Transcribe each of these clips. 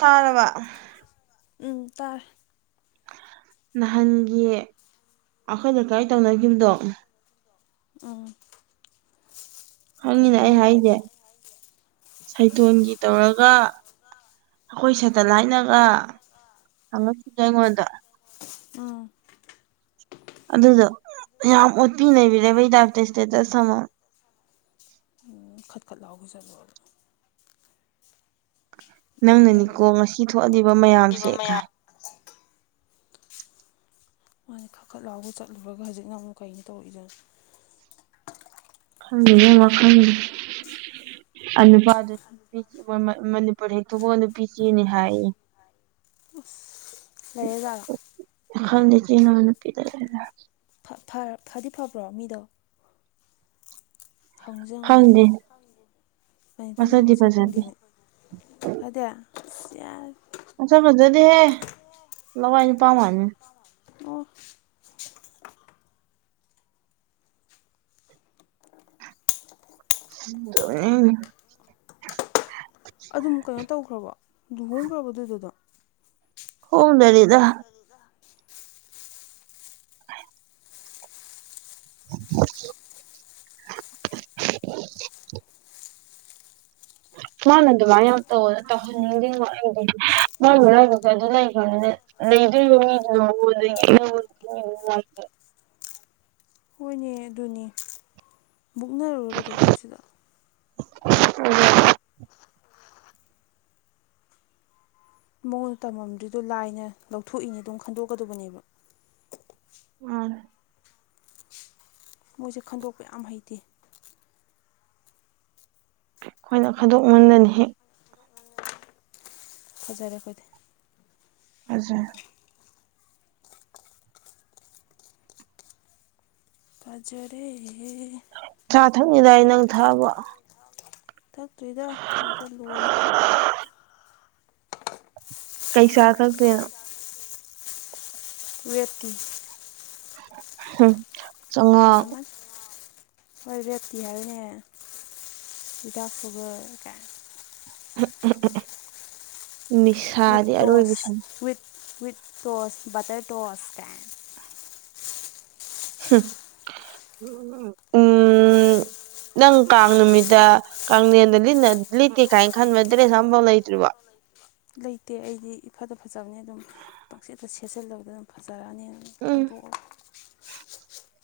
ꯇꯥꯔꯕ ꯎꯝ ꯇꯥꯔꯦ ꯅꯍꯥꯟꯒꯤ ꯑꯩꯈꯣꯏꯅ ꯀꯗꯥꯥꯏ ꯇꯧꯅꯈꯤꯕꯗꯣ ꯎꯝ ꯈꯪꯉꯤꯅ ꯀꯩꯅꯣ ꯑꯩ ꯅꯣꯏꯒꯤ ꯀꯥꯏ ꯍꯥꯏꯁꯦ ꯇꯧ ꯁꯩꯊꯣꯟꯒꯤ ꯇꯧꯔꯒ ꯑꯩꯈꯣꯏ ꯁꯦꯇꯦꯂꯥꯏꯠꯅꯒ ꯍꯪꯉꯛꯈꯤꯒꯦ ꯑꯩꯉꯣꯟꯗ ꯎꯝ ꯑꯗꯨꯗꯣ ꯌꯥꯝ ꯑꯣꯠꯄꯤ ꯅꯩꯕꯤꯔꯦꯕꯩ ꯇꯥꯏꯞꯇ ꯏꯁꯇꯦꯇꯁ ꯑꯃ ꯈꯠꯈꯠꯂꯥꯎꯒꯜꯂꯨꯔ ꯌꯦꯡꯗꯝꯅꯤ ꯅꯪꯅꯅꯤꯀꯣ ꯉꯁꯤ ꯊꯣꯛꯍꯜꯂꯤꯕ ꯃꯌꯥꯝꯁꯦ ꯀꯥꯏ ꯃꯥꯅ ꯈꯥꯈꯠ ꯂꯥꯎꯒ ꯆꯠꯂꯨꯔꯒ ꯍꯧꯖꯤꯛꯅ ꯑꯃꯨꯛ ꯀꯩꯅ ꯇꯧꯔꯛꯏꯗꯅ ꯍ ꯃꯈ ꯑꯅꯨꯄꯥꯗ ꯅꯨꯄꯤꯣꯏ ꯃꯅꯤꯄꯨꯔ ꯍꯦꯛ ꯊꯣꯛꯣꯛꯑꯒ ꯅꯨꯄꯤ ꯆꯦꯅꯤ ꯍꯥꯏꯌꯦ ꯂꯩꯌꯦꯦꯖꯥꯔꯣ ꯍꯅꯅꯄꯤꯗ ꯐꯗꯤ ꯐꯕ꯭ꯔꯣ ꯃꯤꯗꯣ ꯍꯪꯉꯨꯁ ꯍꯪꯗꯦꯅꯦ ꯈꯪꯗꯦ ꯀ ꯇꯗ ꯃꯁꯛꯇꯤ ꯍꯪꯉꯨꯁꯤꯕ ꯐꯖꯗꯦ ꯈꯪꯗꯦꯅꯦ ꯐꯗ ꯑꯁꯥ ꯐꯖꯗꯤꯦꯍꯦ ꯂꯋꯥꯏꯅ ꯄꯥꯝꯃꯅꯤ ꯑꯣ ꯎꯝ ꯑꯗꯨꯝ ꯀꯩꯅꯣ ꯇꯧꯈ꯭ꯔꯕ ꯂꯨꯍꯣꯡꯈ꯭ꯔꯕꯗꯨꯗꯨꯗ ꯍꯣꯡꯗꯔꯤꯗ ꯐꯔꯗ [inaudible] ꯑ ꯃꯥꯅ ꯑꯗꯨꯃꯥꯏꯅ ꯌꯥꯝ ꯇꯧ ꯇꯧꯍꯟꯅꯤꯡꯗꯕꯣ ꯑꯩ ꯃꯥꯅ ꯂꯥꯏꯕꯁꯦ ꯑꯗꯨ ꯂꯩꯈ꯭ꯔꯅꯤꯅꯦ ꯂꯩꯗꯣꯏ ꯌꯣ ꯃꯤꯗꯨꯅ ꯑꯗꯒꯤꯅ ꯈ ꯍꯣꯏꯅꯦ ꯑꯗꯨꯅꯦ ꯀꯔꯨꯔ ꯀꯩꯗꯧꯗꯣꯏꯣ ꯁꯤꯗ ꯎꯝ ꯃꯉꯣꯟꯗ ꯇꯝꯃꯝꯗ꯭ꯔꯤꯗꯣ ꯂꯥꯏꯅ ꯂꯧꯊꯣꯛꯏꯅꯦ ꯑꯗꯨꯝ ꯈꯟꯗꯣꯛꯀꯗꯕꯅꯦꯕ ꯎꯝ ꯃꯣꯏꯁꯦ ꯈꯟꯗꯣꯛꯄ ꯌꯥꯝ ꯍꯩꯇꯦ ꯑꯩꯈꯣꯏꯅ ꯈꯥꯏꯗꯣꯛꯃꯟꯗꯅ ꯍꯦꯛ ꯐꯖꯔꯦ ꯐꯣꯏꯗꯤꯦ ꯑꯗꯨꯦ ꯀꯖꯔ ꯆꯥ ꯊꯛꯅꯤꯗꯥꯏ ꯅꯪ ꯊꯥꯕ ꯊꯛꯇꯣꯏꯗ ꯅꯗ ꯂꯣꯜꯂ ꯀꯩ ꯆꯥ ꯈꯛꯇ꯭ꯔꯦꯅ ꯑꯣꯏꯋꯦꯠꯇ ꯍꯝ ꯐꯔꯃꯟ ꯍꯣꯏ ꯔꯞꯤ ꯍꯥꯏꯔꯅꯦ ꯗꯎ ꯈꯨꯕ ꯀ ꯋꯤꯠ ꯅꯤꯁꯥꯗꯤ ꯑꯔꯣꯏꯕ ꯇꯣꯁ ꯁꯅ with with toss butter toss ꯀ ꯎꯝ ꯅꯪ ꯀꯥꯡ ꯅꯨꯃꯤꯠꯇ ꯀꯅꯦꯟꯗ ꯂꯤꯠꯅ ꯂꯤꯇꯦ ꯀꯥꯏꯅ ꯈꯟꯕꯗ꯭ꯔꯦ ꯁꯝꯕ ꯂꯩꯇ꯭ꯔꯤꯕꯕ ꯂꯩꯇꯦ ꯑꯩꯗꯤ ꯏꯐꯠꯇ ꯐꯖꯕꯅꯦ ꯑꯗꯨꯝ ꯄꯥꯛꯆꯦꯠꯇ ꯁꯦꯠꯆꯜꯂꯕꯗ ꯑꯗꯨꯝ ꯐꯖꯔꯅꯦ ꯎꯝ ꯈꯟꯗꯣꯛꯑꯣ [unintelligible]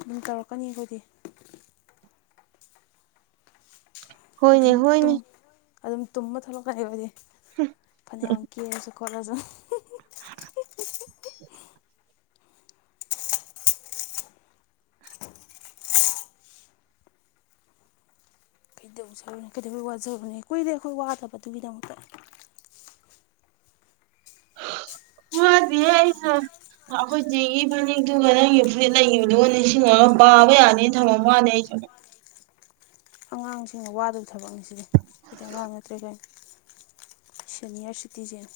ꯑꯗꯨꯝ ꯇꯧꯔꯛꯀꯅꯤ ꯑꯩꯈꯣꯏꯗꯤ ꯍꯣꯏꯅꯦ ꯍꯣꯏꯅꯦ ꯑꯗꯨꯝ ꯑꯗꯨꯝ ꯇꯨꯝꯕ ꯊꯂꯛꯀ ꯑꯩ ꯑꯣꯏꯗꯤ ꯐꯩꯅꯌꯥꯝ ꯀ ꯍꯥꯏꯁꯨ ꯀꯣꯂꯦꯖ ꯀꯩꯗꯧꯖꯕꯅꯤ ꯀꯩꯗꯧꯕꯋꯩ ꯋꯥꯖꯕꯅꯦ ꯀꯨꯏꯗꯦ ꯑꯩꯈꯣꯏ ꯋꯥꯗꯕꯗꯨꯒꯤꯗꯃꯛꯇ ꯍꯥ ꯋꯥꯗꯦ ꯑꯩꯈꯣꯏ ꯆꯦꯒꯤ ꯐꯅꯦꯛꯇꯨꯒ ꯅꯪꯒꯤ ꯐꯨꯔꯤꯠ ꯂꯩꯈꯤꯕꯗꯨꯒ ꯅꯤꯡꯁꯤꯡꯉꯒ ꯄꯥꯕ ꯌꯥꯅꯤꯅ ꯊꯝꯃꯝ ꯋꯥꯅꯤ ꯑꯩꯁꯨ ꯑꯉꯥꯡꯁꯤꯡꯅ ꯋꯥꯗꯕ ꯊꯕꯛꯅꯤꯁꯤꯗꯤ ꯍꯥꯏꯈꯣꯏꯗꯤ ꯑꯉꯥꯡ ꯅꯠꯇ꯭ꯔꯦꯈꯣꯏꯅ ꯁꯅꯤꯌꯔ ꯁꯤꯇꯤꯖꯦꯟ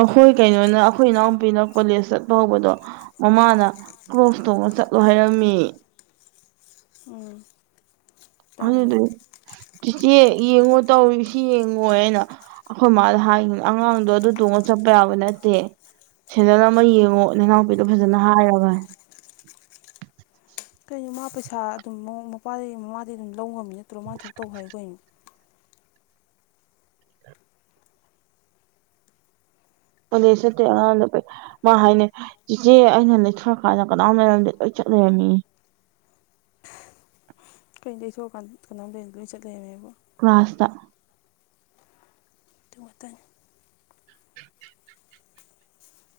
ꯑꯩꯈꯣꯏ ꯀꯩꯅꯣꯅ ꯑꯩꯈꯣꯏ ꯏꯅꯥꯎꯄꯤꯅ ꯀꯣꯂꯦꯖ ꯆꯠꯄ ꯍꯧꯕꯗꯣ ꯃꯃꯥꯅ ꯀ꯭ꯔꯣꯁ ꯇꯧꯅ ꯆꯠꯂꯣ ꯍꯥꯏꯔꯝꯃꯤ ꯎꯝ ꯇꯧꯋꯦ ꯑꯗꯨꯗꯤ ꯆꯤꯆꯦ ꯌꯦꯡꯉꯣ ꯇꯧꯁꯤ ꯌꯦꯡꯉꯣ ꯍꯥꯏꯅ ꯑꯩꯈꯣꯏ ꯃꯥꯗ ꯍꯥꯏ ꯑꯉꯥꯡꯗꯣ ꯑꯗꯨ ꯇꯣꯡꯉꯒ ꯆꯠꯄ ꯌꯥꯕ ꯅꯠꯇꯦ ꯁꯦꯟꯗꯜ ꯑꯃ ꯌꯦꯡꯉꯣ ꯅꯅꯥꯎꯅꯨꯄꯤꯗꯨ ꯐꯖꯅ ꯍꯥꯏꯔꯒ ꯑꯗꯨ ꯃꯥ ꯄꯩꯁꯥ ꯑꯗꯨꯝ ꯃꯄꯥꯗꯩ ꯃꯃꯥꯗꯩ ꯑꯗꯨꯝ ꯂꯧ ꯉꯝꯃꯤ ꯅꯠꯇ꯭ꯔꯣ ꯃꯥꯅ ꯊꯣꯛ ꯇꯧ ꯍꯥꯏꯈꯣꯅꯣ ꯄꯗꯁ ꯇꯉꯥꯡꯅ ꯃꯥ ꯍꯥꯏꯅꯦ ꯏꯦꯆꯦ ꯑꯩꯅ ꯂꯩꯊꯣꯔꯀꯥꯟꯗ ꯀꯅꯥꯝ ꯂꯩꯔꯝꯗ ꯂꯣꯏ ꯆꯠ ꯂꯩꯔꯝꯃꯤ ꯀꯩꯅ ꯇꯩꯊꯣꯛꯑꯀꯥꯟꯗ ꯀꯅꯥꯝꯕꯦꯟꯗ ꯂꯣꯏ ꯆꯠꯂꯔꯃꯦꯕ ꯀ꯭ꯂ꯭ꯔꯥꯁꯇ ꯑꯗꯨ ꯉꯥꯇꯅꯤ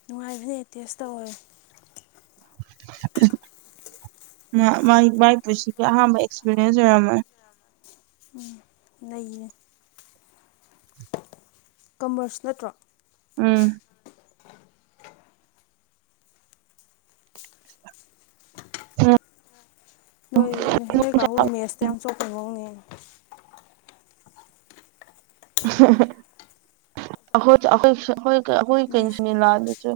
ꯅꯨꯡꯉꯥꯏꯕꯅ ꯑꯦꯇꯦꯁ ꯇꯧꯋꯦ ꯃꯥꯒꯤ ꯃꯥꯏꯄꯨꯟꯁꯤꯒꯤ ꯑꯍꯥꯟꯕ ꯑꯦꯛꯁꯄꯤꯔꯤꯌꯦꯟꯁ ꯑꯣꯏꯔꯝꯃꯣꯏ ꯎꯝ ꯂꯩꯌꯦ ꯀꯃꯔꯁ ꯅꯠꯇ꯭ꯔꯣ ꯎꯝ ꯎꯝ ꯅꯣꯏ ꯅꯣꯏ ꯅꯣꯏ ꯀꯥꯡꯕꯨ ꯃꯦꯠꯁꯇ ꯌꯥꯝ ꯆꯣꯛꯄ ꯃꯑꯣꯡꯅꯦ [unintelligible] ꯑꯩꯈꯣꯏ ꯑꯩꯈꯣꯏ ꯑꯩꯈꯣꯏ ꯑꯩꯈꯣꯏ ꯃꯦꯠꯁ ꯀꯩꯅꯣꯁꯤꯅꯤꯂꯥꯗꯁꯨ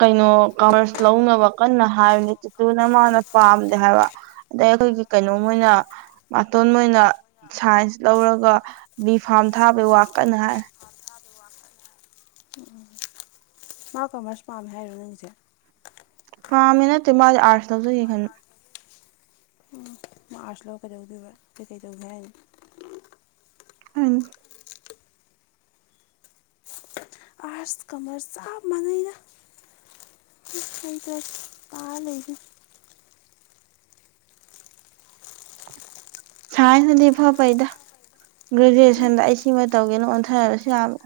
ꯀꯩꯅꯣ ꯀꯃꯔꯁ ꯂꯧꯅꯕ ꯀꯟꯅ ꯍꯥꯏꯕꯅꯤ ꯇꯤꯇꯨꯅ ꯃꯥꯅ ꯄꯥꯝꯗꯦ ꯍꯥꯏꯕ ꯑꯗꯩ ꯑꯩꯈꯣꯏꯒꯤ ꯀꯩꯅꯣ ꯃꯣꯢꯅ ꯃꯇꯣꯟ ꯑꯣꯏꯅ ꯁꯥꯏꯟꯁ ꯂꯧꯔꯒ ꯕꯤ ꯐꯥꯝ ꯊꯥꯕꯩ ꯋꯥꯀꯟꯅ ꯍꯥꯏ ꯄꯥꯊꯥ ꯗ ꯋꯥ ꯀꯅꯦ ꯎ [unintelligible] ꯃꯥ ꯀꯃꯔꯁ ꯄꯥꯝꯃꯦ ꯍꯥꯏꯔꯣ ꯅꯪꯁꯦ ꯄꯥꯝꯃꯦ ꯅꯠꯇꯦ ꯃꯥꯗꯤ ꯑꯥꯔꯠꯁ ꯂꯧꯖꯒꯦꯈꯟ ꯃꯥ ꯑꯥꯔꯁ ꯂꯧꯔ ꯀꯩꯗꯧꯗꯣꯢꯕ ꯀꯩ ꯀꯩ ꯇꯧꯒꯦ ꯍꯥꯢꯅꯣ ꯎꯝ ꯑꯥꯔꯠꯁ ꯀꯃꯔꯁ ꯆꯞ ꯃꯥꯟꯅꯩꯅ ꯍꯗ ꯇꯥ ꯂꯩꯔꯤ ꯁꯥꯏꯟꯁꯅꯗꯤ ꯏꯐ ꯐꯩꯗ ꯍꯣꯏ ꯒ꯭ꯔꯦꯖꯨꯌꯦꯁꯟꯗ ꯑꯩ ꯁꯤꯃ ꯇꯧꯒꯦꯅ ꯑꯣꯟꯊꯔꯁꯨ ꯌꯥꯕ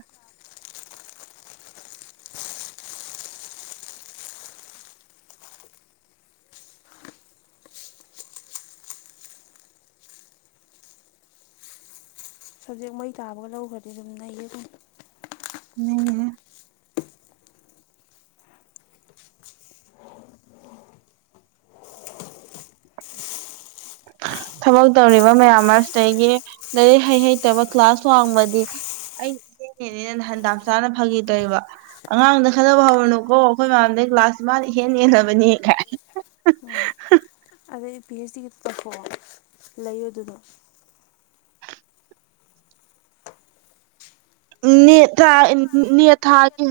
ꯁꯞꯖꯦꯛ ꯃꯩ ꯇꯥꯕꯒ ꯂꯧꯈ꯭ꯔꯗꯤ ꯑꯗꯨꯝ ꯅꯩꯌꯦ ꯑꯗꯨꯝ ꯊꯕꯛ ꯇꯧꯔꯤꯕ ꯃꯌꯥꯝ ꯃꯔꯛꯁꯤꯗꯒꯤ ꯂꯥꯏꯔꯤꯛ ꯍꯩ ꯍꯩꯇꯕ ꯀ꯭ꯂꯥꯁ ꯋꯥꯡꯃꯗꯤ ꯑꯩ ꯏꯆꯦꯅꯦꯅꯦ ꯅꯍꯥꯟ ꯗꯥꯝ ꯆꯥꯅ ꯐꯒꯤꯇꫭꯏꯕ ꯑꯉꯥꯡꯗ ꯈꯠꯅꯕ ꯍꯧꯔꯅꯨꯀꯣ ꯑꯩꯈꯣꯏ ꯃꯌꯥꯝꯗꯩ ꯀ꯭ꯂꯥꯁ ꯃꯥꯅ ꯏꯍꯦꯟ ꯍꯦꯜꯂꯕꯅꯤ ꯀꯥꯏ ꯎꯝ ꯑꯗꯨꯗꯤ ꯄꯤ ꯑꯩꯁ ꯗꯤꯒꯤ ꯇꯧꯊꯣꯛꯑꯣ ꯂꯩꯌꯨ ꯑꯗꯨꯅꯣ ꯅꫭꯠꯇꯔꯥꯟ ꯅꯦꯠ ꯊꯥꯒꯦ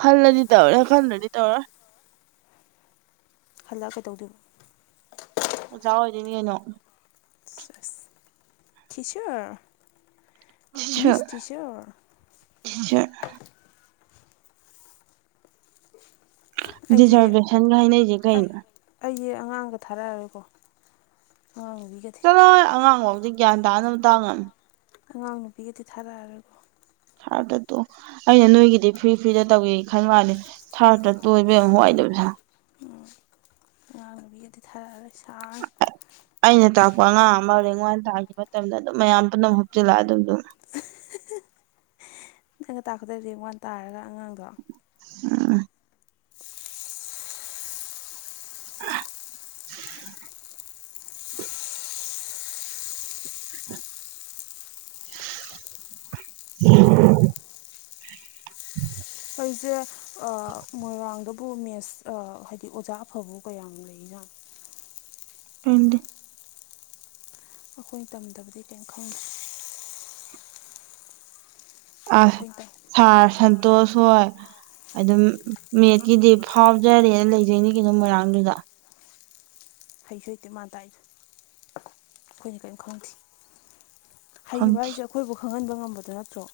ꯈꯜꯂꯗꯤ ꯇꯧꯔꯦ ꯈꯟꯗꯔꯗꯤ ꯇꯧꯔꫭꯏ ꯍꯜꯂꯛꯑ ꯀꯩꯗꯧꯗꯣꯏꯅꯣ꯫ ꯑꯣꯖꯥ ꯑꯣꯏꯗꯣꯏꯅꯤ ꯀꯩꯅꯣ꯫ ꯑꯁ teacher miss teacher teacher. Teacher ꯗꯤꯖꯥꯔꯕꯦꯁꯟꯒ ꯍꯥꯏꯅꯩꯁꯦ ꯀꯩꯅꯣ? ꯑꯩꯁ ꯑꯉꯥꯡꯒ ꯊꯥꯔꯛꯑꯔꯣꯏꯀꯣ ꯑꯉꯥꯡꯅꯨꯕꯤꯒ ꯫ ꯆꯠꯂꯣ ꯍꯦ ꯑꯉꯥꯡꯕꯥꯎꯗꯤ ꯒ꯭ꯌꯥꯟ ꯇꯥꯅꯕ ꯇꯥꯛꯉꯝꯃꯤ꯫ ꯑꯉꯥꯡ ꯅꯨꯄꯤꯒꯗꯤ ꯊꯥꯔꯛꯑꯔꯣꯀꯣ꯫ ꯁꯥꯔꯗꯗꯣ ꯑꯩꯅ ꯅꯣꯏꯒꯤꯗꯤ ꯐ꯭ꯔꯤ ꯐ꯭ꯔꯤꯗ ꯇꯧꯋꯦ ꯈꯟ ꯋꯥꯅꯦ꯫ ꯊꯔꯇ ꯇꯣ ꯢꯕꯦꯝ ꯋꯥꯢꯗꯨꯝ ꯁꯪꯏ꯫ ꯇꯕꯤꯒꯗꯤ ꯊꯥꯔꯛꯑꯔꯣꯏ ꯁꯥꯡ ꯑꯩꯅ ꯇꯥꯛꯄ ꯑꯉꯥꯡ ꯑꯃ ꯔꯦꯡ ꯋꯥꯟ ꯇꯥꯈꯤꯕ ꯃꯇꯝꯗ ꯑꯗꯨꯝ ꯃꯌꯥꯝ ꯄꯨꯝꯅꯃꯛ ꯍꯨꯞꯆꯤꯜꯂꯛꯑ ꯑꯗꯨꯝ ꯑꯗꯨꯝ ꯅꯪꯩꯅ ꯇꯥꯛꯄꯗ ꯔꯦꯡ ꯋꯥꯟ ꯇꯥꯔꯒ ꯑꯉꯥꯡꯗꯣ ꯎꯝ [inaudible] [inaudible] ꯑꯩꯈꯣꯏꯁꯦ ꯃꯣꯏꯔꯥꯡꯗꯕꯨ ꯃꯦꯁ ꯍꯥꯏꯗꯤ ꯑꯣꯖꯥ ꯑꯐꯕ ꯀꯌꯥꯝ ꯂꯩꯖꯥꯠꯅꯣ? ꯈꯥꯪꯗꯤ꯫ ꯑꯩꯈꯣꯏꯅ ꯇꯝꯗꯕꯗꯤ ꯀꯩꯝ ꯈꯪꯗ꯭ꯔꯦ꯫ ꯑꯁ ꯑꯩꯈꯣꯏꯅ ꯁꯥꯔ ꯁꯟꯇꯣꯁ ꯍꯣꯏ ꯑꯗꯨꯝ ꯃꯤꯠꯀꯤꯗꯤ ꯐꯥꯎꯖꯔꯦꯅ ꯂꯩꯖꯩꯅꯤ ꯀꯩꯅꯣ ꯃꯣꯏꯔꯥꯡꯗꯨꯗ ꯍꯩꯁꯨ ꯍꯩꯇꯦ ꯃꯥꯟ ꯇꯥꯏꯗꯣ ꯑꯩꯈꯣꯏꯅ ꯀꯔꯤꯝ ꯈꯪꯗꯦ꯫ ꯍꯩꯕ ꯈꯪꯗꯦ ꯍꯥꯏꯁꯦ ꯑꯩꯈꯣꯏꯕꯨ ꯈꯪꯍꯟꯕ ꯉꯝꯕꯗꯣ ꯅꯠꯇ꯭ꯔꯣ?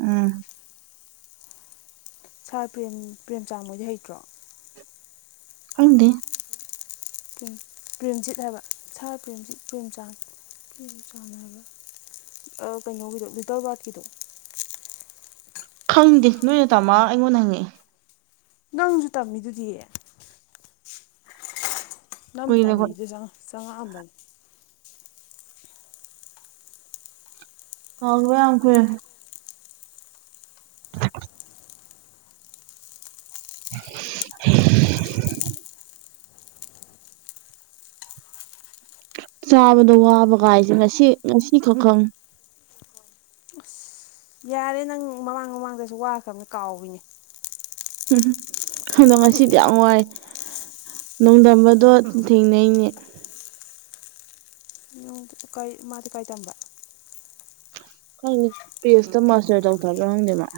ꯎꯝ ꯁꯥꯔ ꯄꯦꯝ ꯄ꯭ꯔꯦꯝꯆꯥꯡ ꯃꯣꯏꯗꯤ ꯍꯩꯇ꯭ꯔꯣ? ꯍꯪꯗꯦ꯫ ꯄ꯭ꯔꯦꯝꯖꯤꯠ ꯍꯥꯏꯕ ꯁꯥ ꯄ꯭ꯔꯦꯝꯖꯤꯠ ꯄ꯭ꯔꯦꯝꯆꯥꯟ ꯄ꯭ꯔꯦꯝꯆꯥꯟ ꯍꯥꯏꯕ ꯑ ꯀꯩꯅꯣꯒꯤꯗꯣ ꯕꯤꯇꯣꯔꯕꯥꯠꯀꯤꯗꯣ ꯈꯪꯗꯦ ꯅꯣꯏꯅ ꯇꯥꯃ ꯑꯩꯉꯣꯟꯗ ꯍꯪꯉꯛꯑꯦ꯫ ꯅꯪꯁꯨ ꯇꯝꯃꯤꯗꯨꯗꯤ ꯅꯝ ꯀꯨꯏꯔꯦ ꯑꯩꯈꯣꯏ ꯇꯝꯃꯤꯗꯨ ꯆꯪꯉꯛ ꯆꯪꯉꯛꯑꯝꯕꯅꯤ꯫ ꯀꯥꯑꯣ ꯈꯤꯕꯥ ꯌꯥꯝ ꯀꯨꯏꯔꯦ꯫ [inaudible] ꯆꯥꯕꯗ ꯋꯥꯕ ꯀꯥꯏꯁꯦ ꯉꯁꯤ ꯉꯁꯤ ꯈꯇꯅꯤ꯫ ꯌꯥꯔꯦ ꯅꯪ ꯃꯃꯥꯡ ꯃꯃꯥꯡꯗꯁꯨ ꯋꯥꯈ꯭ꯔꯕꯅꯤ ꯀꯥꯎꯏꯅꯦ꯫ ꯎꯝ ꯑꯗꯣ ꯉꯁꯤꯗꯤ ꯌꯥꯝ ꯋꯥꯏ꯫ ꯅꯣꯡꯗꯝꯝꯕꯗꯣ ꯊꯦꯡꯅꯩꯅꯤ ꯫ ꯀꯥꯏ ꯃꯥꯗꯤ ꯀꯥꯏ ꯇꯝꯕ ꯈꯪꯗꯦ ꯄꯤ ꯑꯩꯆꯇ ꯃꯥꯁꯇꯔ ꯇꯧꯊꯕ꯭ꯔꯥ ꯈꯪꯗꯦꯕ [inaudible]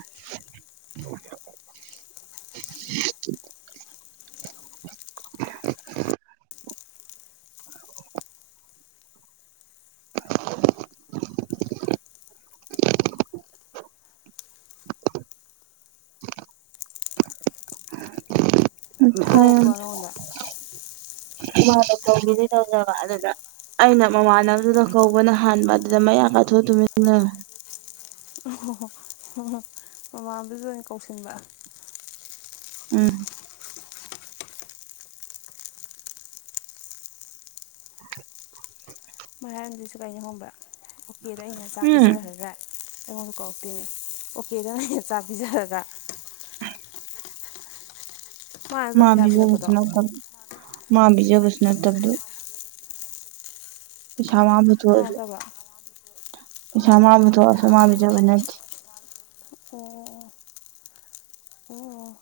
ꯀꯧꯔꯛꯄ꯭ꯔꯣ ꯅꯉꯣꯟꯗ ꯃꯥ ꯇꯗꯤ ꯇꯧꯖꯕ ꯑꯗꯨꯗ ꯑꯩꯅ ꯃꯃꯥꯟꯅꯕꯗꯨꯗ ꯀꯧꯕꯅ ꯍꯥꯟꯕ ꯑꯗꯨꯗ ꯃꯌꯥ ꯀꯥꯊꯣꯛꯑ ꯇꯨꯃꯤꯟ ꯂꯩ꯫ ꯑꯣ ꯑꯍꯣ ꯃꯃꯥꯡꯗꯨꯗꯥ ꯑꯣꯏꯅ ꯀꯧꯁꯤꯟꯕ꯫ ꯎꯝ ꯃꯔꯝꯗꯨ ꯁꯨ ꯀꯥꯏꯅ ꯈꯪꯕ꯭ꯔ ꯑꯣꯀꯦꯗ ꯑꯩꯅ ꯆꯥꯛ ꯎꯝ ꯄꯤꯖꯈ꯭ꯔꯍꯒ? ꯑꯩꯉꯣꯟꯗ ꯀꯧꯔꯛꯇꯦꯅꯦ ꯑꯣ ꯀꯦꯗꯑꯩꯅ ꯆꯥꯛ ꯄꯤꯖꯔꯒ ꯃꯥꯅ ꯅꯠꯇ꯭ꯔꯣ ꯄꯩꯁꯥ ꯄꯤꯔꯛꯄꯗꯣ [unintelligible] ꯄꯩꯁꯥ ꯃ ꯃꯥ ꯄꯨꯊꯣꯛꯑꯁꯨ ꯅꯠꯇꯕ꯭ꯔꯥ ꯑꯣ ꯄꯩꯁꯥ ꯃꯥ ꯄꯨꯊꯣꯛꯑꯁꯨ ꯃꯥꯥ ꯕꯤꯖꯕ ꯅꯠꯇꯦ꯫ ꯑꯣ ꯑꯣ ꯑꯣ